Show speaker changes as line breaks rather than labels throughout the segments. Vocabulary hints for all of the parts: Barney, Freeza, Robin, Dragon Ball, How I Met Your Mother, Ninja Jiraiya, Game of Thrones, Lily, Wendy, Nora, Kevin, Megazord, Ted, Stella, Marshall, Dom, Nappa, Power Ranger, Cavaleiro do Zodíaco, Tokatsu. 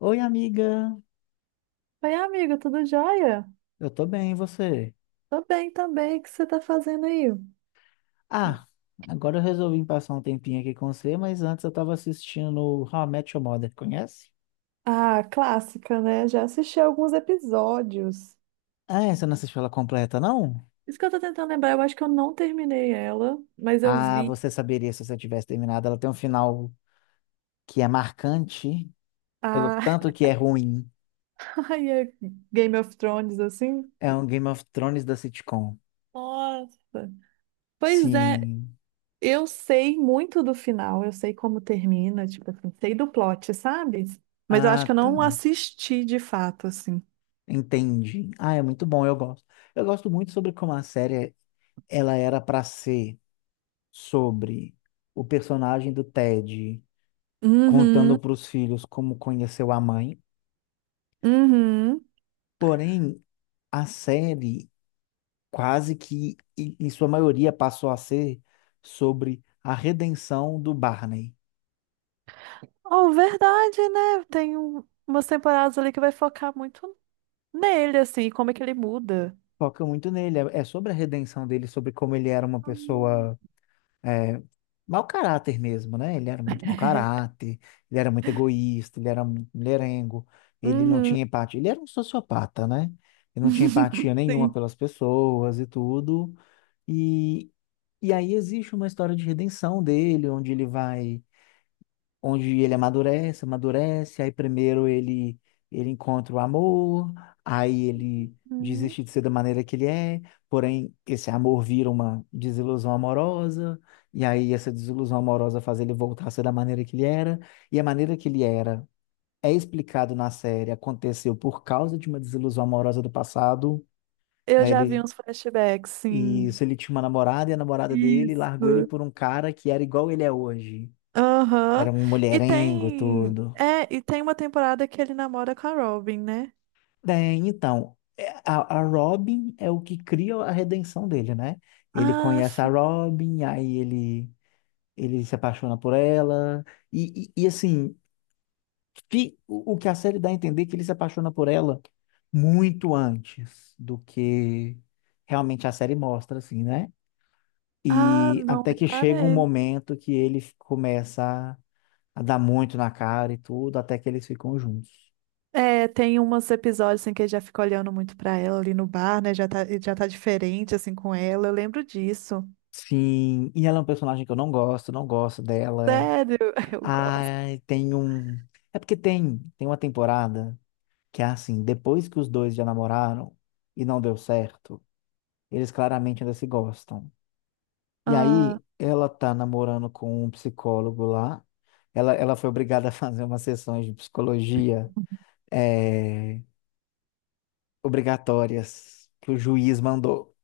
Oi, amiga.
Oi, amiga, tudo jóia?
Eu tô bem, e você?
Tô bem também, o que você tá fazendo aí?
Ah, agora eu resolvi passar um tempinho aqui com você, mas antes eu tava assistindo How I Met Your Mother, conhece?
Ah, clássica, né? Já assisti alguns episódios.
Ah, você não assistiu ela completa, não?
Isso que eu tô tentando lembrar, eu acho que eu não terminei ela, mas eu
Ah,
vi
você saberia se você tivesse terminado. Ela tem um final que é marcante, pelo
a
tanto que é ruim.
ai, é Game of Thrones, assim.
É um Game of Thrones da sitcom.
Nossa! Pois é,
Sim.
eu sei muito do final, eu sei como termina, tipo assim, sei do plot, sabe? Mas eu acho que
Ah,
eu
tá.
não assisti de fato, assim.
Entendi. Ah, é muito bom, eu gosto. Eu gosto muito sobre como a série ela era pra ser, sobre o personagem do Ted
Uhum,
contando para os filhos como conheceu a mãe.
uhum.
Porém, a série quase que, em sua maioria, passou a ser sobre a redenção do Barney.
Oh, verdade, né? Tem umas temporadas ali que vai focar muito nele, assim, como é que ele muda.
Foca muito nele, é sobre a redenção dele, sobre como ele era uma
Hum.
pessoa é, mau caráter mesmo, né? Ele era muito mau caráter, ele era muito egoísta, ele era muito mulherengo, ele não
Uhum.
tinha empatia, ele era um sociopata, né? Ele não tinha empatia nenhuma
Sim.
pelas pessoas e tudo. E, e aí existe uma história de redenção dele, onde ele vai onde ele amadurece, amadurece. Aí primeiro ele encontra o amor, aí ele
Uhum.
desiste de ser da maneira que ele é, porém esse amor vira uma desilusão amorosa, e aí essa desilusão amorosa faz ele voltar a ser da maneira que ele era, e a maneira que ele era é explicado na série, aconteceu por causa de uma desilusão amorosa do passado,
Eu
né?
já vi
Ele
uns flashbacks,
E
sim.
isso, ele tinha uma namorada e a namorada dele largou ele
Isso.
por um cara que era igual ele é hoje.
Aham.
Era um
E
mulherengo e
tem.
tudo.
É, e tem uma temporada que ele namora com a Robin, né?
É, então, é, a Robin é o que cria a redenção dele, né? Ele
Ah,
conhece a
sim.
Robin, ele se apaixona por ela, e, assim, o que a série dá a entender é que ele se apaixona por ela muito antes do que realmente a série mostra, assim, né?
Ah,
E
não,
até que chega um
reparei.
momento que ele começa a dar muito na cara e tudo, até que eles ficam juntos.
É, tem uns episódios assim que ele já fica olhando muito pra ela ali no bar, né? Já tá, ele já tá diferente assim com ela. Eu lembro disso.
Sim, e ela é um personagem que eu não gosto, não gosto dela.
Sério, eu gosto.
Ai, tem um. É porque tem uma temporada que é assim, depois que os dois já namoraram e não deu certo, eles claramente ainda se gostam. E
Ah,
aí, ela tá namorando com um psicólogo lá. Ela foi obrigada a fazer umas sessões de psicologia eh, obrigatórias que o juiz mandou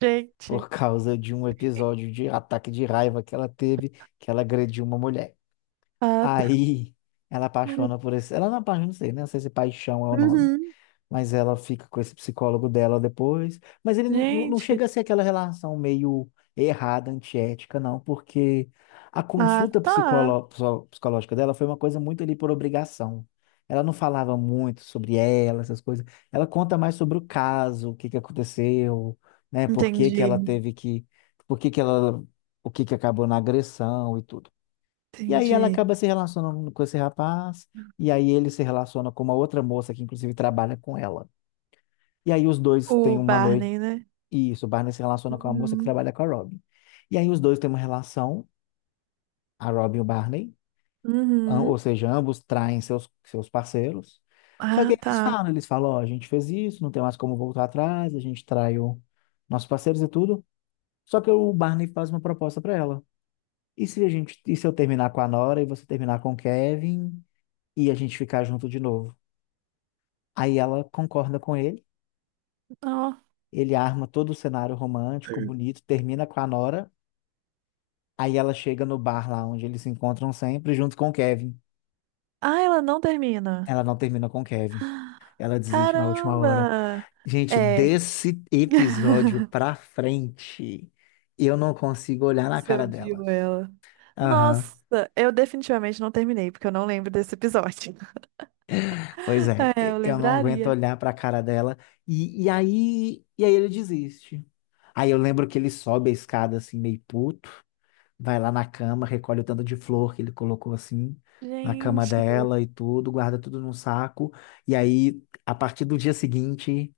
gente.
por causa de um episódio de ataque de raiva que ela teve, que ela agrediu uma mulher.
Ah, tá.
Aí ela apaixona por esse. Ela não apaixona, não sei, né? Não sei se paixão é o nome.
Uhum.
Mas ela fica com esse psicólogo dela depois. Mas ele não, não
Gente.
chega a ser aquela relação meio errada, antiética, não, porque a
Ah,
consulta
tá.
psicológica dela foi uma coisa muito ali por obrigação. Ela não falava muito sobre ela, essas coisas. Ela conta mais sobre o caso, o que que aconteceu, né? Por que que ela
Entendi.
teve que. Por que que ela. O que que acabou na agressão e tudo. E aí ela
Entendi.
acaba se relacionando com esse rapaz, e aí ele se relaciona com uma outra moça que inclusive trabalha com ela. E aí os dois têm
O
uma noite,
Barney, né?
e isso, o Barney se relaciona com uma moça que
Uhum.
trabalha com a Robin. E aí os dois têm uma relação, a Robin e o Barney,
Uhum.
ou seja, ambos traem seus parceiros. Só que
Ah, tá.
eles falam, ó, a gente fez isso, não tem mais como voltar atrás, a gente traiu nossos parceiros e tudo. Só que o Barney faz uma proposta para ela. E se a gente, e se eu terminar com a Nora e você terminar com o Kevin? E a gente ficar junto de novo. Aí ela concorda com ele,
Ó.
ele arma todo o cenário romântico, bonito, termina com a Nora, aí ela chega no bar lá onde eles se encontram sempre, junto com o Kevin.
Ah, ela não termina.
Ela não termina com o Kevin, ela desiste na última hora.
Caramba!
Gente,
É.
desse episódio pra frente, eu não consigo olhar na
Você
cara dela.
odiou ela.
Aham.
Nossa, eu definitivamente não terminei, porque eu não lembro desse episódio.
Pois é,
É, eu
eu não aguento
lembraria.
olhar pra cara dela. E aí ele desiste. Aí eu lembro que ele sobe a escada assim, meio puto. Vai lá na cama, recolhe o tanto de flor que ele colocou assim, na cama
Gente,
dela e tudo, guarda tudo num saco. E aí, a partir do dia seguinte,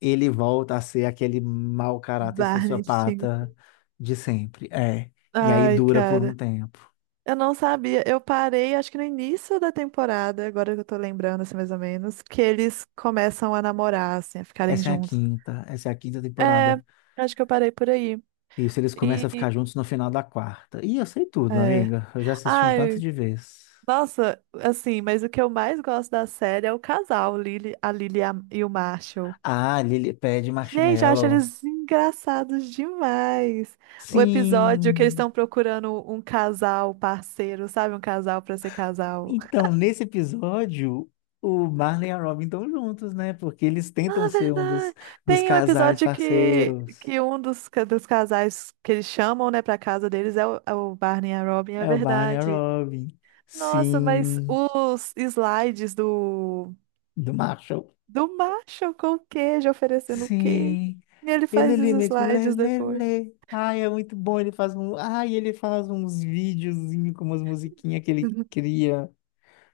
ele volta a ser aquele mau caráter
Barney,
sociopata de sempre. É. E aí
ai,
dura por um
cara.
tempo.
Eu não sabia. Eu parei, acho que no início da temporada, agora que eu tô lembrando, assim, mais ou menos, que eles começam a namorar, assim, a ficarem juntos.
Essa é a quinta
É,
temporada.
acho que eu parei por aí.
Isso, eles começam a
E.
ficar juntos no final da quarta. E eu sei tudo,
É.
amiga. Eu já assisti um tanto
Ai,
de vezes.
nossa, assim, mas o que eu mais gosto da série é o casal, o Lily, a Lily e o Marshall.
Ah, Lily pede
Gente, eu acho
marshmallow.
eles engraçados demais. O episódio que eles
Sim.
estão procurando um casal parceiro, sabe? Um casal pra ser casal.
Então, nesse episódio, o Marley e a Robin estão juntos, né? Porque eles tentam
Ah,
ser um
verdade.
dos
Tem um
casais
episódio
parceiros.
que um dos casais que eles chamam, né, pra casa deles é o, é o Barney e a Robin, é
É o Marley e a
verdade.
Robin.
Nossa, mas
Sim.
os slides do,
Do Marshall.
do Marshall com queijo, oferecendo queijo.
Sim.
E ele
Ele
faz os
ali mesmo. Lê,
slides
lê,
depois.
lê. Ai, é muito bom. Ele faz um. Ai, ele faz uns videozinhos com umas musiquinhas que ele cria.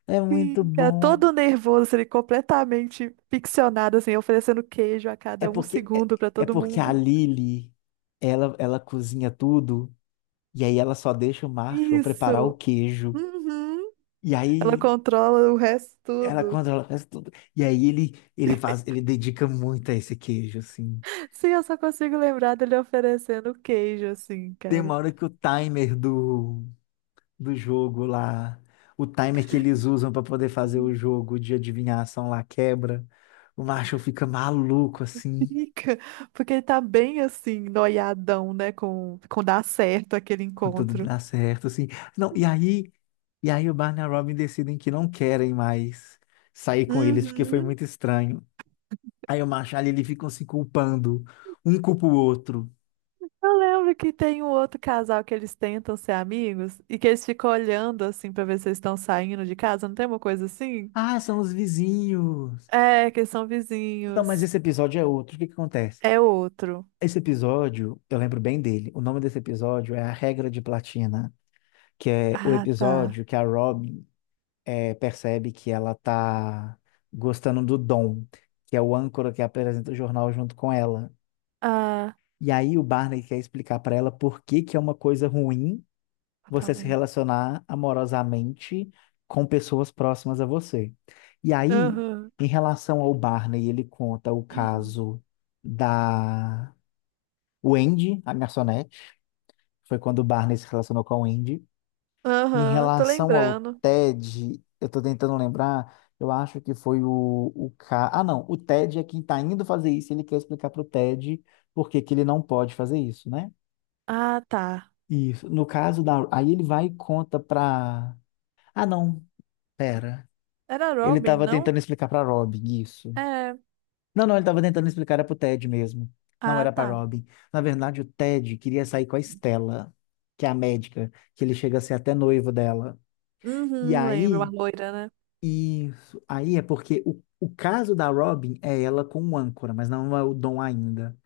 É muito
Fica
bom.
todo nervoso, ele completamente ficcionado, assim, oferecendo queijo a
É
cada um
porque, é,
segundo pra
é
todo
porque a
mundo.
Lily, ela cozinha tudo. E aí ela só deixa o Marshall preparar o
Isso!
queijo.
Uhum.
E
Ela
aí
controla o resto
ela
tudo.
controla, faz tudo. E aí ele faz, ele dedica muito a esse queijo, assim.
Sim, eu só consigo lembrar dele oferecendo queijo, assim,
Tem
cara.
uma hora que o timer do jogo lá, o timer que eles usam para poder fazer o
Hum.
jogo de adivinhação lá quebra. O Marshall fica maluco assim,
Fica, porque ele tá bem assim, noiadão, né? Com dar certo aquele
quando tudo
encontro.
dá certo assim. Não, e aí o Barney e a Robin decidem que não querem mais sair com eles porque foi
Uhum.
muito estranho. Aí o macho ali, ele ficam se culpando. Um culpa o outro.
Eu lembro que tem um outro casal que eles tentam ser amigos e que eles ficam olhando assim pra ver se eles estão saindo de casa, não tem uma coisa assim?
Ah, são os vizinhos.
É, que eles são
Não, mas
vizinhos.
esse episódio é outro. O que que acontece?
É outro.
Esse episódio, eu lembro bem dele. O nome desse episódio é A Regra de Platina, que é o
Ah, tá.
episódio que a Robin percebe que ela tá gostando do Dom, que é o âncora que apresenta o jornal junto com ela.
Ah,
E aí o Barney quer explicar pra ela por que que é uma coisa ruim você se
também.
relacionar amorosamente com pessoas próximas a você. E aí,
Aham.
em relação ao Barney, ele conta o caso da Wendy, a garçonete, foi quando o Barney se relacionou com a Wendy. Em
Aham, tô
relação ao
lembrando.
Ted, eu tô tentando lembrar, eu acho que foi o ca... Ah, não, o Ted é quem tá indo fazer isso, ele quer explicar pro Ted por que que ele não pode fazer isso, né?
Ah, tá.
Isso. No caso da. Aí ele vai e conta pra. Ah, não. Pera.
Era
Ele
Robin,
tava
não?
tentando explicar pra Robin isso.
É.
Não, ele tava tentando explicar era pro Ted mesmo. Não
Ah,
era pra
tá.
Robin. Na verdade, o Ted queria sair com a Stella, que é a médica, que ele chega a ser até noivo dela. E
Uhum, lembro, a
aí,
loira, né?
isso. Aí é porque o caso da Robin é ela com o âncora, mas não é o Dom ainda.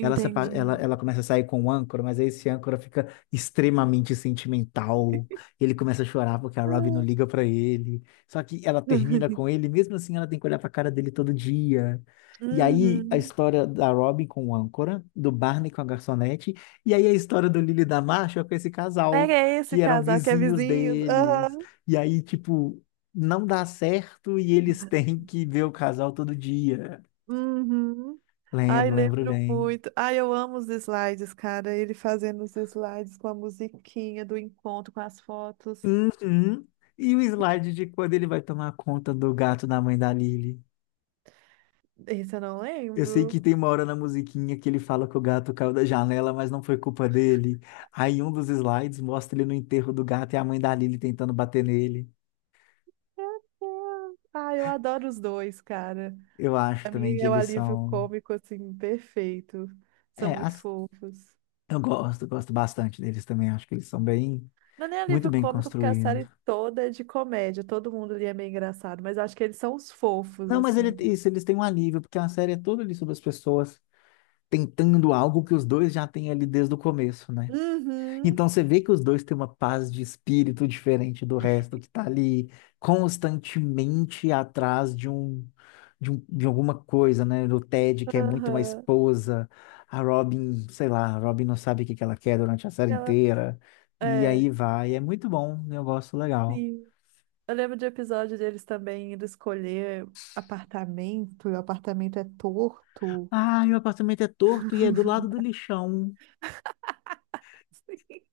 Ela começa a sair com o âncora, mas aí esse âncora fica extremamente sentimental. Ele começa a chorar porque a Robin não
Ah.
liga pra ele. Só que ela termina com ele, mesmo assim ela tem que olhar pra cara dele todo dia. E aí a
Uhum.
história da Robin com o âncora, do Barney com a garçonete, e aí a história do Lily e da Marshall com esse casal,
Era esse
que eram
casal que é
vizinhos
vizinho.
deles.
Aham.
E aí, tipo, não dá certo e eles têm que ver o casal todo dia.
Uhum. Ai,
Lembro, lembro
lembro
bem.
muito. Ai, eu amo os slides, cara. Ele fazendo os slides com a musiquinha do encontro, com as fotos.
Uhum. E o slide de quando ele vai tomar conta do gato da mãe da Lily.
Esse eu não
Eu sei que
lembro.
tem uma hora na musiquinha que ele fala que o gato caiu da janela, mas não foi culpa dele. Aí um dos slides mostra ele no enterro do gato e a mãe da Lily tentando bater nele.
Meu Deus. Ai, eu adoro os dois, cara.
Eu acho
Pra mim
também que
é o
eles
alívio
são.
cômico, assim, perfeito.
É,
São muito fofos.
eu gosto, gosto bastante deles também. Acho que eles são bem,
Não é nem
muito
alívio
bem
cômico, porque a
construídos.
série toda é de comédia. Todo mundo ali é meio engraçado, mas eu acho que eles são os fofos,
Não, mas ele,
assim, né?
isso, eles têm um alívio, porque a série é toda ali sobre as pessoas tentando algo que os dois já têm ali desde o começo, né?
Uhum,
Então você vê que os dois têm uma paz de espírito diferente do resto, que tá ali constantemente atrás de de alguma coisa, né? Do Ted, que é muito uma
aham.
esposa, a Robin, sei lá, a Robin não sabe o que que ela quer durante a série
Ela,
inteira, e
é,
aí vai, é muito bom, eu gosto, legal.
sim. Eu lembro de episódio deles também indo escolher apartamento, e o apartamento é torto.
Ah, meu apartamento é torto e é do lado do lixão.
Sim.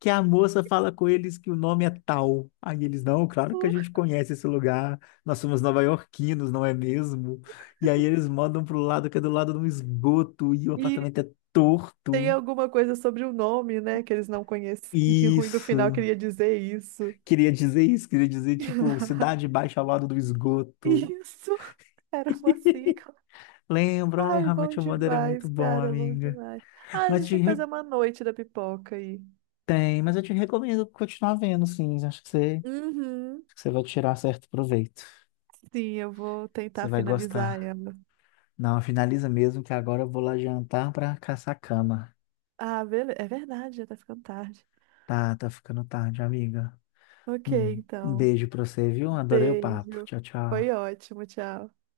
Que a moça fala com eles que o nome é tal. Aí eles, não, claro que a gente conhece esse lugar, nós somos nova-iorquinos, não é mesmo? E aí eles mandam pro lado que é do lado de um esgoto e o
E
apartamento é
tem
torto.
alguma coisa sobre o nome, né, que eles não conheciam, e no final
Isso.
queria dizer isso.
Queria dizer isso, queria dizer, tipo, Cidade Baixa ao lado do esgoto.
Isso era uma sigla.
Lembra? Ai,
Ai,
How I
bom
Met Your Mother é muito
demais,
bom,
cara, bom
amiga.
demais. Ah, a
Mas
gente
te
tem que
re-
fazer uma noite da pipoca aí.
tem, mas eu te recomendo continuar vendo, sim.
Uhum.
Acho que você vai tirar certo proveito.
Sim, eu vou
Você
tentar
vai
finalizar
gostar.
ela.
Não, finaliza mesmo que agora eu vou lá jantar pra caçar cama.
Ah, beleza. É verdade, já tá ficando tarde.
Tá, tá ficando tarde, amiga.
Ok,
Um
então.
beijo pra você, viu? Adorei o papo.
Beijo.
Tchau,
Foi
tchau.
ótimo, tchau.